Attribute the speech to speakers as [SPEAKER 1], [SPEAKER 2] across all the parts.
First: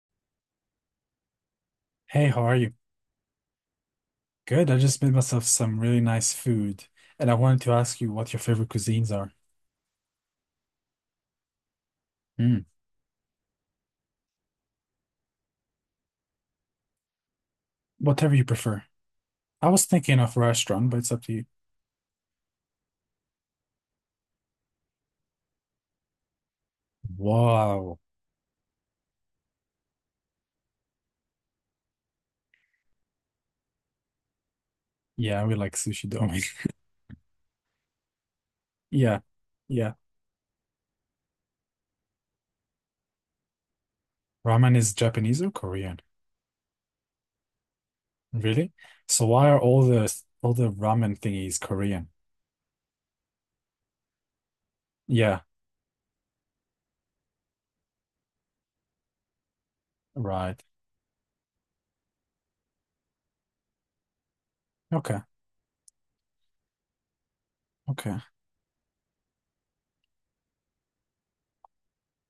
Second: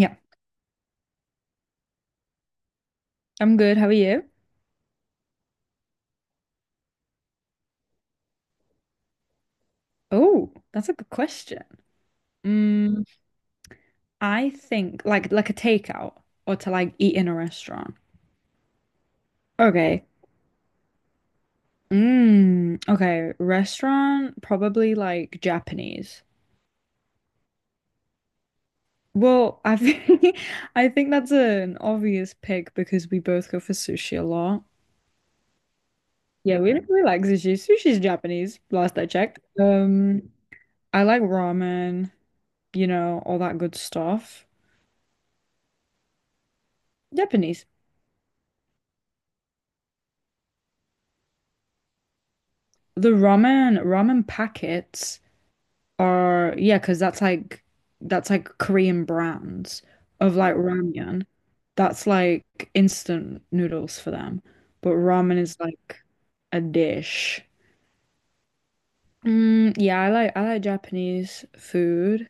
[SPEAKER 1] Yeah,
[SPEAKER 2] Hey, how are you?
[SPEAKER 1] I'm good. How are you?
[SPEAKER 2] Good. I just made myself some really nice food, and I wanted to ask you what your favorite cuisines are.
[SPEAKER 1] Oh, that's a good question.
[SPEAKER 2] Mm.
[SPEAKER 1] Mm, I think like a takeout or to like eat in a restaurant.
[SPEAKER 2] Whatever you prefer. I was
[SPEAKER 1] Okay.
[SPEAKER 2] thinking of restaurant, but it's up to you.
[SPEAKER 1] Mm, okay. Restaurant, probably like Japanese.
[SPEAKER 2] Wow.
[SPEAKER 1] Well, I think I think that's an obvious pick because we both go for sushi a lot.
[SPEAKER 2] Yeah, we like sushi, don't we?
[SPEAKER 1] Yeah, we like sushi. Sushi's Japanese, last I
[SPEAKER 2] Yeah,
[SPEAKER 1] checked.
[SPEAKER 2] yeah.
[SPEAKER 1] I like ramen, you know, all that good stuff.
[SPEAKER 2] Ramen is Japanese or Korean?
[SPEAKER 1] Japanese.
[SPEAKER 2] Really? So why are all the ramen thingies Korean?
[SPEAKER 1] The ramen packets
[SPEAKER 2] Yeah,
[SPEAKER 1] are yeah, because that's like Korean brands of like
[SPEAKER 2] right.
[SPEAKER 1] ramyun. That's like instant noodles for them. But
[SPEAKER 2] Okay,
[SPEAKER 1] ramen is like a dish.
[SPEAKER 2] okay.
[SPEAKER 1] Mm, yeah, I like Japanese food.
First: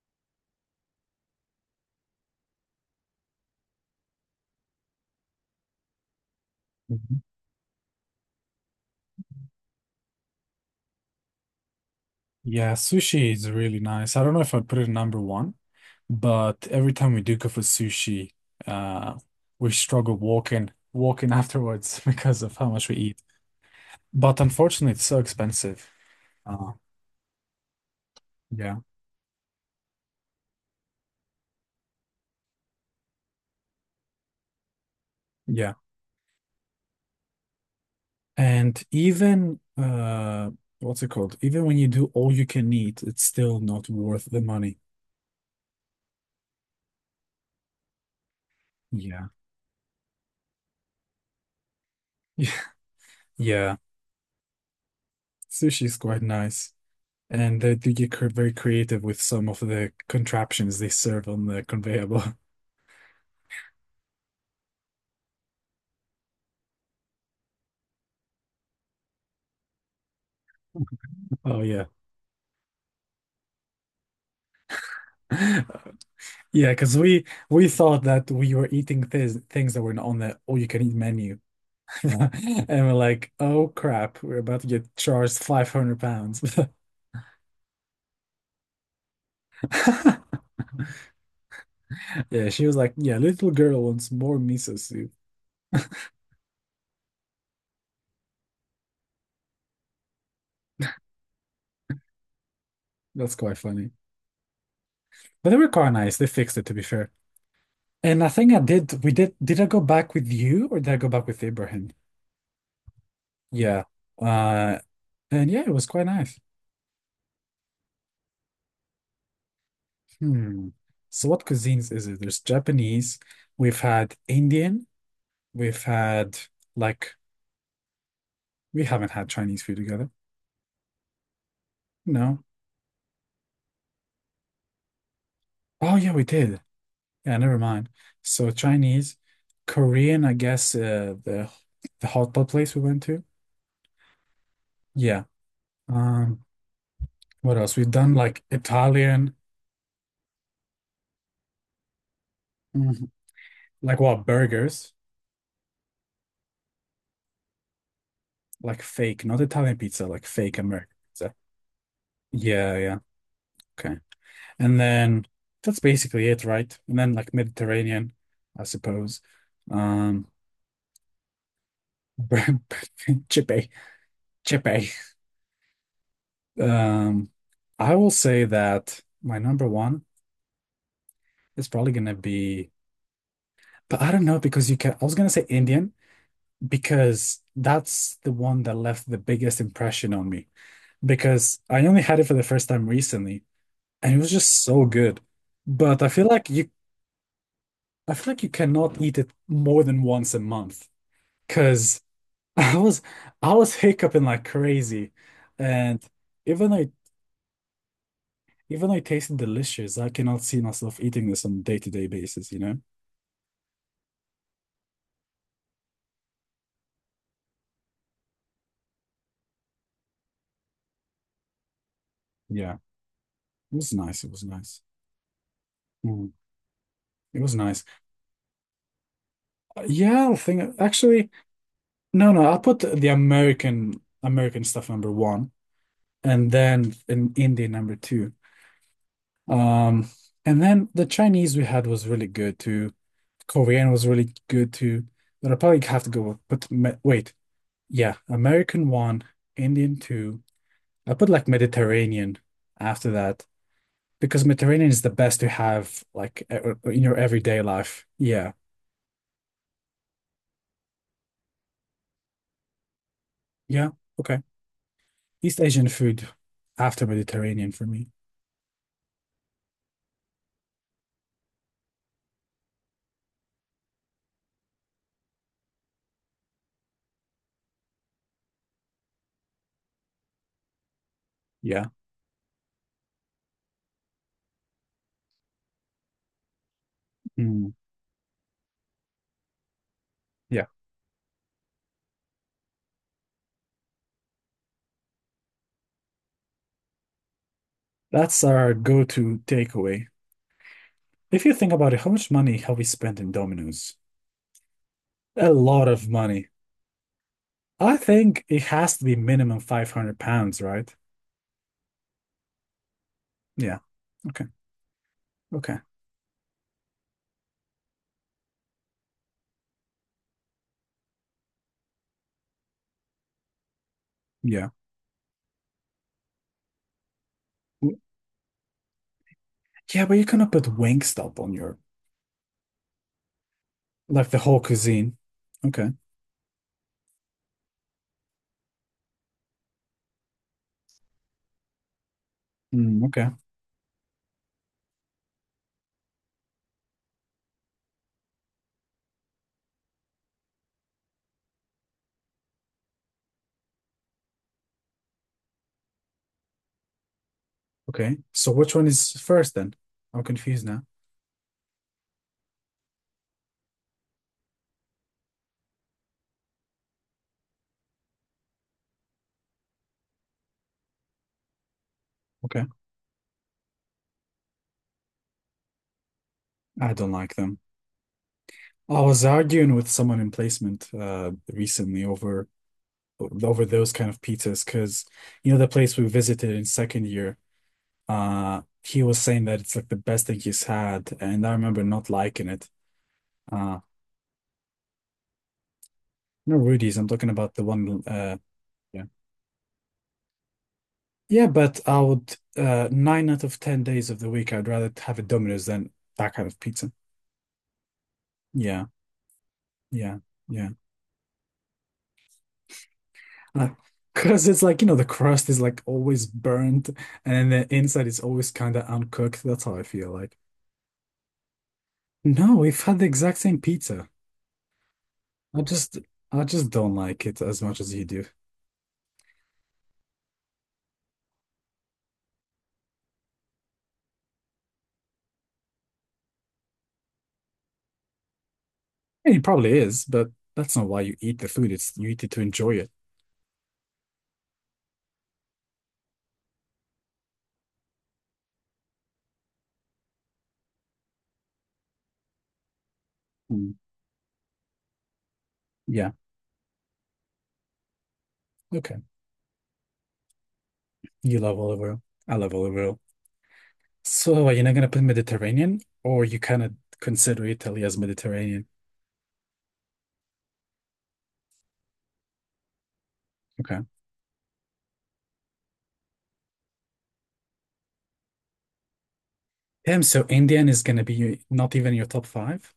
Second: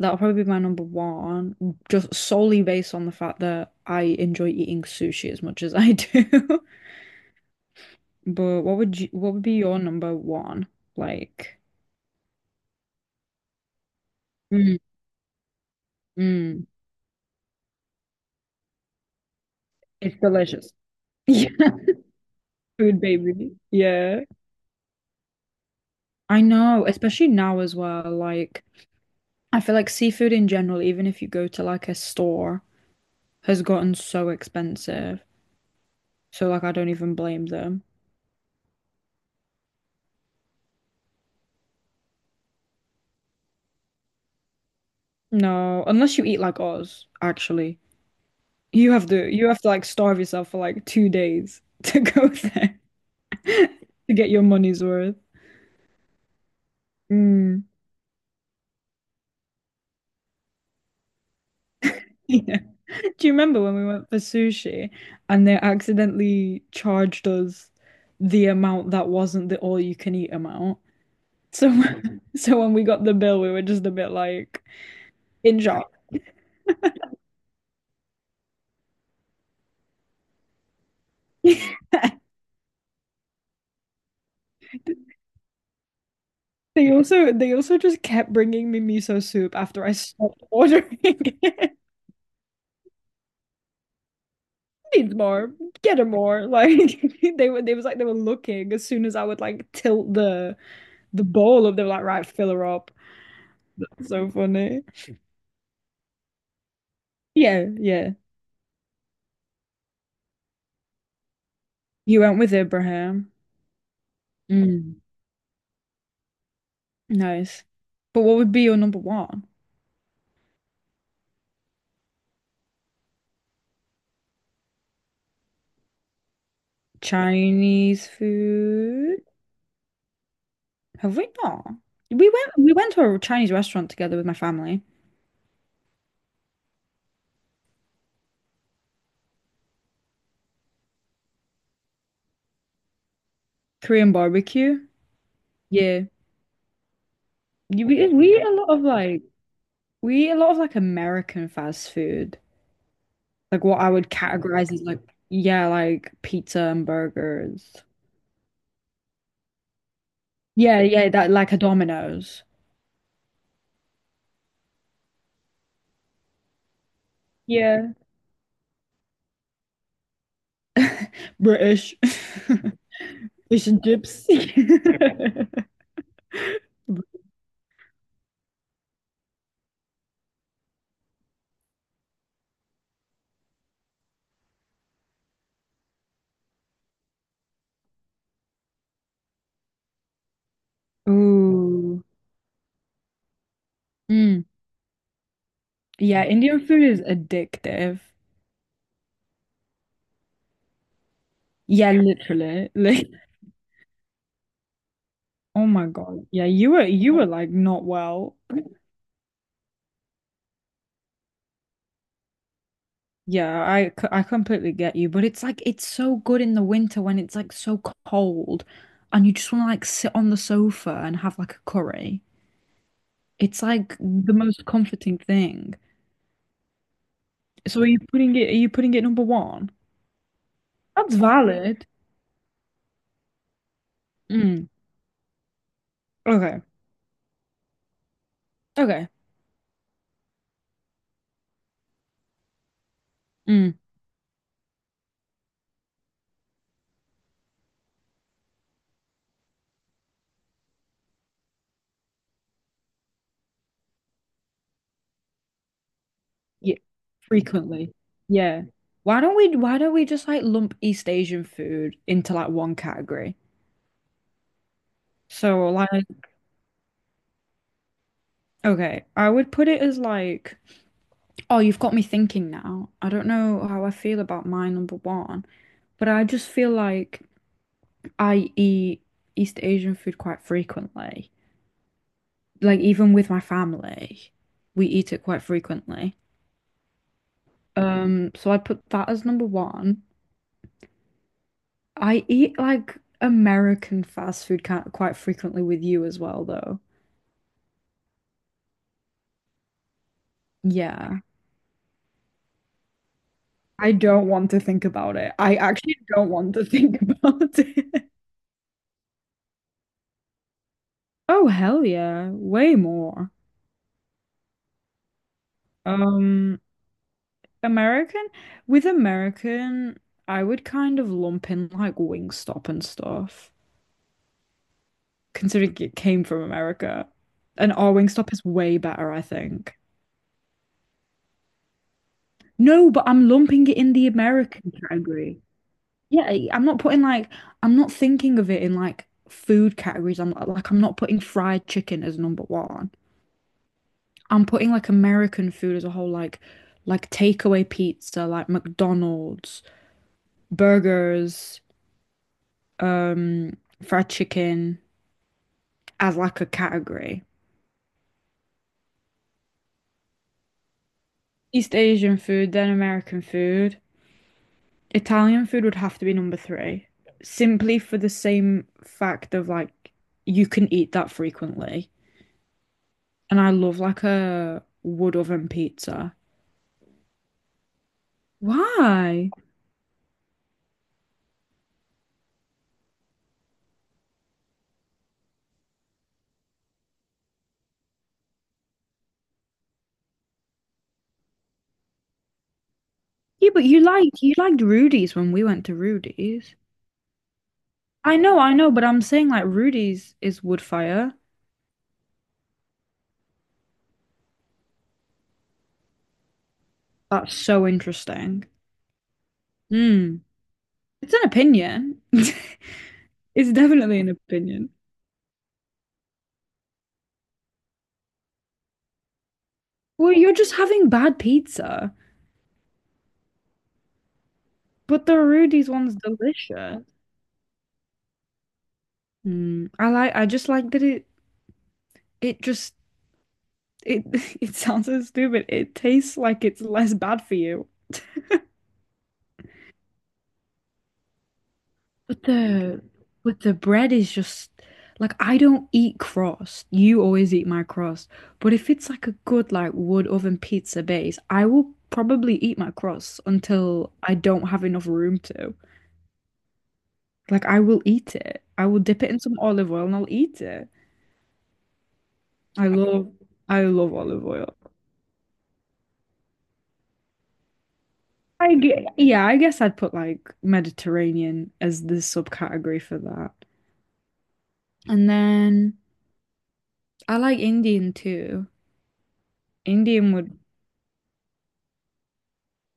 [SPEAKER 1] That'll probably be my number 1, just solely based on the fact that I enjoy eating sushi as much as I do. But what would be your number 1? Like,
[SPEAKER 2] Yeah, sushi is really nice. I don't know if I'd put
[SPEAKER 1] mm,
[SPEAKER 2] it in number one, but
[SPEAKER 1] mm.
[SPEAKER 2] every time we do go for sushi, uh, we struggle
[SPEAKER 1] It's
[SPEAKER 2] walking,
[SPEAKER 1] delicious.
[SPEAKER 2] walking
[SPEAKER 1] Yeah.
[SPEAKER 2] afterwards because of how much we
[SPEAKER 1] Food
[SPEAKER 2] eat.
[SPEAKER 1] baby. Yeah.
[SPEAKER 2] But unfortunately, it's so expensive.
[SPEAKER 1] I
[SPEAKER 2] Uh,
[SPEAKER 1] know, especially now as well. Like,
[SPEAKER 2] yeah,
[SPEAKER 1] I feel like seafood in general, even if you go to like a store, has gotten so expensive.
[SPEAKER 2] yeah.
[SPEAKER 1] So like I don't even blame them.
[SPEAKER 2] And even what's it called? Even when you do all you can eat, it's still not worth the money.
[SPEAKER 1] No, unless you eat like us, actually. You have
[SPEAKER 2] Yeah,
[SPEAKER 1] to you have to like starve yourself for like 2 days to go there
[SPEAKER 2] yeah.
[SPEAKER 1] to get your money's worth.
[SPEAKER 2] Sushi is quite nice. And
[SPEAKER 1] Mm.
[SPEAKER 2] they do get very creative with some of the contraptions they serve on the conveyor belt.
[SPEAKER 1] Yeah. Do you remember when we went for sushi and they accidentally charged us the amount that wasn't the all you can eat amount?
[SPEAKER 2] Oh
[SPEAKER 1] So
[SPEAKER 2] yeah.
[SPEAKER 1] Mhm. so when we got the bill, we were just a bit like in shock.
[SPEAKER 2] Yeah, because we thought that we were eating things that were on the all-you-can-eat menu. And we're like, oh crap, we're about to get charged 500 pounds.
[SPEAKER 1] They also just kept bringing me miso soup after I stopped ordering it.
[SPEAKER 2] Yeah, she was like, yeah, little girl wants more miso soup.
[SPEAKER 1] Needs more. Get her more. Like they were they was like they were looking as soon as I would like tilt the bowl up, they were like, right, fill her up.
[SPEAKER 2] That's quite funny.
[SPEAKER 1] So funny.
[SPEAKER 2] But they were quite nice. They fixed it to be fair.
[SPEAKER 1] Yeah, yeah.
[SPEAKER 2] And I think I did we did I go back with you or did I go back with Ibrahim?
[SPEAKER 1] You went with Abraham.
[SPEAKER 2] Yeah. Uh
[SPEAKER 1] Mm.
[SPEAKER 2] and yeah, it was quite nice.
[SPEAKER 1] Nice. But what would be your number one?
[SPEAKER 2] Hmm. So what cuisines is it? There's Japanese. We've had Indian. We've had like
[SPEAKER 1] Chinese
[SPEAKER 2] we haven't
[SPEAKER 1] food?
[SPEAKER 2] had Chinese food together.
[SPEAKER 1] Have we not? We
[SPEAKER 2] No.
[SPEAKER 1] went we went to a Chinese restaurant together with my family.
[SPEAKER 2] Oh yeah, we did. Yeah, never mind. So Chinese, Korean, I guess the hot pot place we went to.
[SPEAKER 1] Korean barbecue.
[SPEAKER 2] Yeah.
[SPEAKER 1] Yeah.
[SPEAKER 2] Um, what else?
[SPEAKER 1] You-
[SPEAKER 2] We've
[SPEAKER 1] We
[SPEAKER 2] done
[SPEAKER 1] we eat
[SPEAKER 2] like
[SPEAKER 1] a lot of like
[SPEAKER 2] Italian,
[SPEAKER 1] American fast food.
[SPEAKER 2] Mhm.
[SPEAKER 1] Like what I
[SPEAKER 2] like
[SPEAKER 1] would
[SPEAKER 2] what
[SPEAKER 1] categorize as
[SPEAKER 2] burgers,
[SPEAKER 1] like yeah, like pizza and burgers.
[SPEAKER 2] like fake, not Italian pizza, like fake
[SPEAKER 1] Yeah,
[SPEAKER 2] American
[SPEAKER 1] yeah, that
[SPEAKER 2] pizza.
[SPEAKER 1] like a Domino's.
[SPEAKER 2] Yeah, yeah. Okay. And then that's basically it, right? And then like
[SPEAKER 1] Yeah.
[SPEAKER 2] Mediterranean, I suppose. Um,
[SPEAKER 1] British. Fish
[SPEAKER 2] Chippy.
[SPEAKER 1] and chips.
[SPEAKER 2] Chippy. Um, I will say that my number one is probably gonna be, but I don't know because you can. I was gonna say Indian because that's the one that left the biggest impression on me because I only
[SPEAKER 1] Ooh.
[SPEAKER 2] had it for the first time recently and it was
[SPEAKER 1] Mm.
[SPEAKER 2] just so good. But
[SPEAKER 1] Yeah, Indian food is addictive.
[SPEAKER 2] I feel like you cannot eat it more than once a month
[SPEAKER 1] Yeah,
[SPEAKER 2] because
[SPEAKER 1] literally.
[SPEAKER 2] I was,
[SPEAKER 1] Like,
[SPEAKER 2] I was hiccuping like crazy,
[SPEAKER 1] oh my
[SPEAKER 2] and
[SPEAKER 1] God. Yeah,
[SPEAKER 2] even
[SPEAKER 1] you
[SPEAKER 2] though
[SPEAKER 1] were
[SPEAKER 2] it,
[SPEAKER 1] you were like not well.
[SPEAKER 2] even though it tasted delicious, I cannot see myself eating this on a day-to-day basis, you know?
[SPEAKER 1] Yeah, I completely get you, but it's like it's so good in the winter when it's like so cold and you just want to like sit on the sofa and have like a curry.
[SPEAKER 2] Yeah,
[SPEAKER 1] It's
[SPEAKER 2] it was
[SPEAKER 1] like
[SPEAKER 2] nice. It
[SPEAKER 1] the
[SPEAKER 2] was
[SPEAKER 1] most
[SPEAKER 2] nice.
[SPEAKER 1] comforting thing.
[SPEAKER 2] Mm, It was
[SPEAKER 1] So
[SPEAKER 2] nice.
[SPEAKER 1] are you putting it number 1?
[SPEAKER 2] Yeah, I think
[SPEAKER 1] That's
[SPEAKER 2] actually,
[SPEAKER 1] valid.
[SPEAKER 2] no, no. I'll put the American
[SPEAKER 1] Mm.
[SPEAKER 2] stuff number one, and
[SPEAKER 1] Okay.
[SPEAKER 2] then in Indian number two.
[SPEAKER 1] Okay.
[SPEAKER 2] Um, and then the Chinese we had was really good too.
[SPEAKER 1] Mm.
[SPEAKER 2] Korean was really good too. But I probably have to go with, wait, yeah, American one, Indian two. I put like Mediterranean after that because Mediterranean is the best to have like
[SPEAKER 1] Yeah,
[SPEAKER 2] in your everyday
[SPEAKER 1] frequently.
[SPEAKER 2] life. Yeah,
[SPEAKER 1] Yeah. Why don't we just like lump East Asian food into like one category?
[SPEAKER 2] yeah, okay. East
[SPEAKER 1] So
[SPEAKER 2] Asian
[SPEAKER 1] like
[SPEAKER 2] food after Mediterranean for me.
[SPEAKER 1] okay, I would put it as like oh, you've got me thinking now. I don't know how I feel about my number 1, but I just feel like I eat East Asian food quite frequently.
[SPEAKER 2] Yeah.
[SPEAKER 1] Like even with my family, we eat it quite frequently.
[SPEAKER 2] Mm,
[SPEAKER 1] So I'd put that as number 1.
[SPEAKER 2] yeah.
[SPEAKER 1] I eat like American fast food kind quite frequently with you as well, though.
[SPEAKER 2] That's our go-to takeaway.
[SPEAKER 1] Yeah.
[SPEAKER 2] If you think about it, how much money have we spent in
[SPEAKER 1] I
[SPEAKER 2] Domino's?
[SPEAKER 1] don't want to think about it.
[SPEAKER 2] A
[SPEAKER 1] I
[SPEAKER 2] lot
[SPEAKER 1] actually
[SPEAKER 2] of
[SPEAKER 1] don't
[SPEAKER 2] money.
[SPEAKER 1] want to think about
[SPEAKER 2] I
[SPEAKER 1] it.
[SPEAKER 2] think it has to be minimum 500 pounds, right?
[SPEAKER 1] Oh, hell yeah. Way more.
[SPEAKER 2] Yeah. Okay. Okay.
[SPEAKER 1] Um, American, with American, I would kind of lump in like Wingstop and stuff,
[SPEAKER 2] Yeah.
[SPEAKER 1] considering it came from America. And our
[SPEAKER 2] W-
[SPEAKER 1] Wingstop is way better, I think.
[SPEAKER 2] Yeah, but you cannot put Wingstop on your
[SPEAKER 1] No, but I'm lumping it in the
[SPEAKER 2] like the whole
[SPEAKER 1] American
[SPEAKER 2] cuisine.
[SPEAKER 1] category.
[SPEAKER 2] Okay.
[SPEAKER 1] Yeah, I'm not putting like I'm not thinking of it in like food categories. I'm like I'm not putting fried chicken as number 1.
[SPEAKER 2] Okay.
[SPEAKER 1] I'm putting like American food as a whole, like takeaway pizza, like McDonald's, burgers, um, fried chicken as like a category.
[SPEAKER 2] Okay. So which one is first then? I'm confused now.
[SPEAKER 1] East Asian food, then American food. Italian food would have to be number 3, simply for the same fact of like you can eat that frequently.
[SPEAKER 2] Okay.
[SPEAKER 1] And I love like a wood oven pizza.
[SPEAKER 2] I don't like them. I was
[SPEAKER 1] Why?
[SPEAKER 2] arguing with someone in placement recently over those kind of pizzas because you know the place we visited in second year. He was saying that it's like the best thing he's had, and I remember not liking it.
[SPEAKER 1] Yeah, but
[SPEAKER 2] Uh,
[SPEAKER 1] you liked Rudy's when we went to Rudy's.
[SPEAKER 2] no Rudy's. I'm talking about the one. Uh,
[SPEAKER 1] I know, but I'm
[SPEAKER 2] yeah,
[SPEAKER 1] saying like Rudy's is wood fire.
[SPEAKER 2] yeah. But I would nine out of ten days of the week, I'd rather have a Domino's than that kind of pizza.
[SPEAKER 1] That's so interesting.
[SPEAKER 2] Yeah,
[SPEAKER 1] Hmm.
[SPEAKER 2] yeah, yeah.
[SPEAKER 1] It's an opinion. It's definitely an
[SPEAKER 2] Because it's
[SPEAKER 1] opinion.
[SPEAKER 2] like, the crust is like always burnt and then the inside is always kind of uncooked. That's how I feel
[SPEAKER 1] Well, you're
[SPEAKER 2] like.
[SPEAKER 1] just having bad pizza,
[SPEAKER 2] No, we've had the exact same pizza.
[SPEAKER 1] but the
[SPEAKER 2] I
[SPEAKER 1] Rudy's one's
[SPEAKER 2] just I just
[SPEAKER 1] delicious.
[SPEAKER 2] don't like it as much as you do.
[SPEAKER 1] Hmm. I just like that it just it it sounds so stupid. It tastes like it's less bad for you.
[SPEAKER 2] And it probably is, but that's not why you eat the food. It's you
[SPEAKER 1] But
[SPEAKER 2] eat it to enjoy
[SPEAKER 1] the
[SPEAKER 2] it.
[SPEAKER 1] but the bread is just like I don't eat crust. You always eat my crust. But if it's like a good like wood oven pizza base, I will probably eat my crust
[SPEAKER 2] Mm.
[SPEAKER 1] until I don't have enough room to.
[SPEAKER 2] Yeah.
[SPEAKER 1] Like I will eat it. I will
[SPEAKER 2] Okay.
[SPEAKER 1] dip it in some olive oil and I'll eat it.
[SPEAKER 2] You love olive oil. I love
[SPEAKER 1] I
[SPEAKER 2] olive oil.
[SPEAKER 1] love I love olive
[SPEAKER 2] So are
[SPEAKER 1] oil.
[SPEAKER 2] you not gonna put Mediterranean or you kind of consider Italy as Mediterranean?
[SPEAKER 1] Yeah, I guess I'd put like Mediterranean as the subcategory for that.
[SPEAKER 2] Okay.
[SPEAKER 1] And then I like Indian too.
[SPEAKER 2] Damn,
[SPEAKER 1] Indian
[SPEAKER 2] so
[SPEAKER 1] would
[SPEAKER 2] Indian is gonna be not even your top five?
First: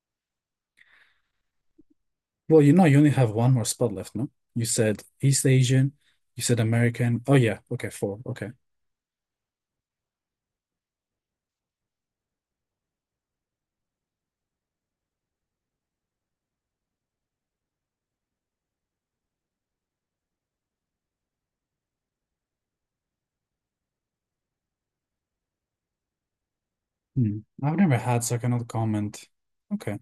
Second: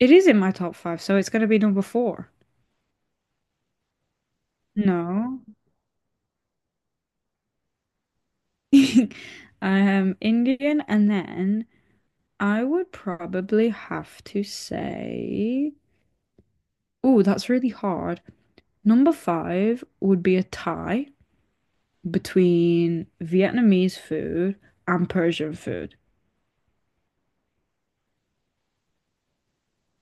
[SPEAKER 1] It is in my top 5, so it's gonna be number 4.
[SPEAKER 2] Well, you only have one more spot left, no? You said
[SPEAKER 1] No.
[SPEAKER 2] East Asian, you said American. Oh, yeah. Okay, four. Okay.
[SPEAKER 1] Indian, and then I would probably have to say, oh, that's really hard. Number 5 would be a tie between Vietnamese food and Persian food.
[SPEAKER 2] Hmm. I've never had, so I cannot comment. Okay.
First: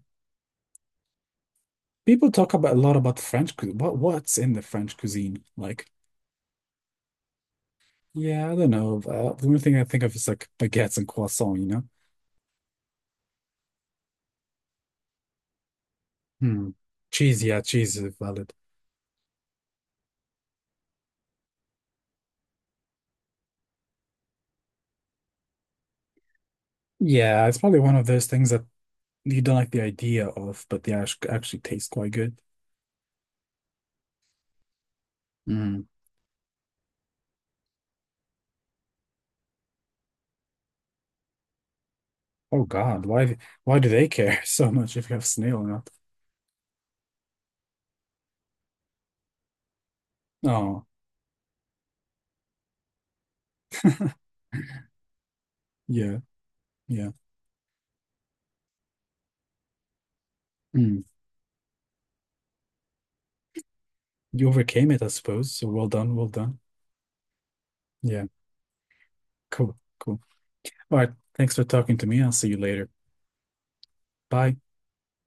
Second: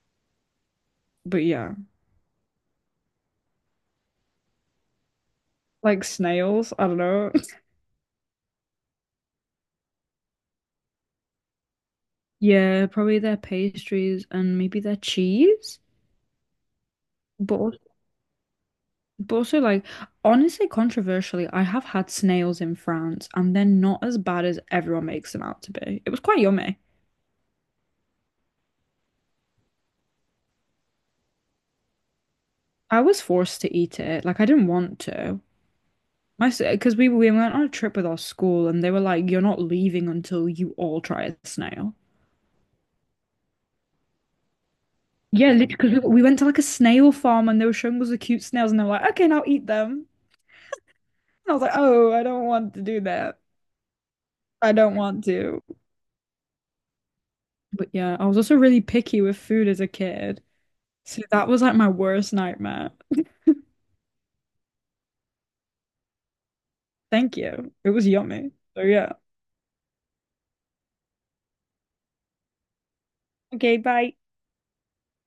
[SPEAKER 1] But yeah,
[SPEAKER 2] People talk about a lot about French cuisine. What's in the French cuisine? Like,
[SPEAKER 1] like snails, I don't know.
[SPEAKER 2] yeah, I don't know. The only thing I think of is like baguettes and croissant, you know?
[SPEAKER 1] Yeah, probably their pastries and maybe their cheese,
[SPEAKER 2] Hmm. Cheese, yeah,
[SPEAKER 1] but
[SPEAKER 2] cheese is valid.
[SPEAKER 1] but also, like, honestly, controversially, I have had snails in France and they're not as bad as everyone makes them out to be. It was quite yummy.
[SPEAKER 2] Yeah, it's probably one of those things that you don't like the idea of, but they actually taste quite good.
[SPEAKER 1] I was forced to eat it. Like, I didn't want to.
[SPEAKER 2] Hmm.
[SPEAKER 1] My, because we went on a trip with our school and they were like, you're not leaving until you all try a snail.
[SPEAKER 2] Oh God, why do they care so much if you have
[SPEAKER 1] Yeah,
[SPEAKER 2] snail or not?
[SPEAKER 1] because we went to like a snail farm and they were showing us the cute snails and they were like, okay, now eat them. And
[SPEAKER 2] Oh.
[SPEAKER 1] I was like, oh, I don't want to do that. I don't want to.
[SPEAKER 2] Yeah, yeah.
[SPEAKER 1] But yeah, I was also really picky with food as a kid.
[SPEAKER 2] Mm.
[SPEAKER 1] So that was like my worst nightmare.
[SPEAKER 2] You overcame it, I suppose. So well done, well done.
[SPEAKER 1] Thank you. It was
[SPEAKER 2] Yeah,
[SPEAKER 1] yummy. So yeah.
[SPEAKER 2] cool, cool. All right. Thanks for talking to me. I'll see you later.
[SPEAKER 1] Okay, bye.
[SPEAKER 2] Bye.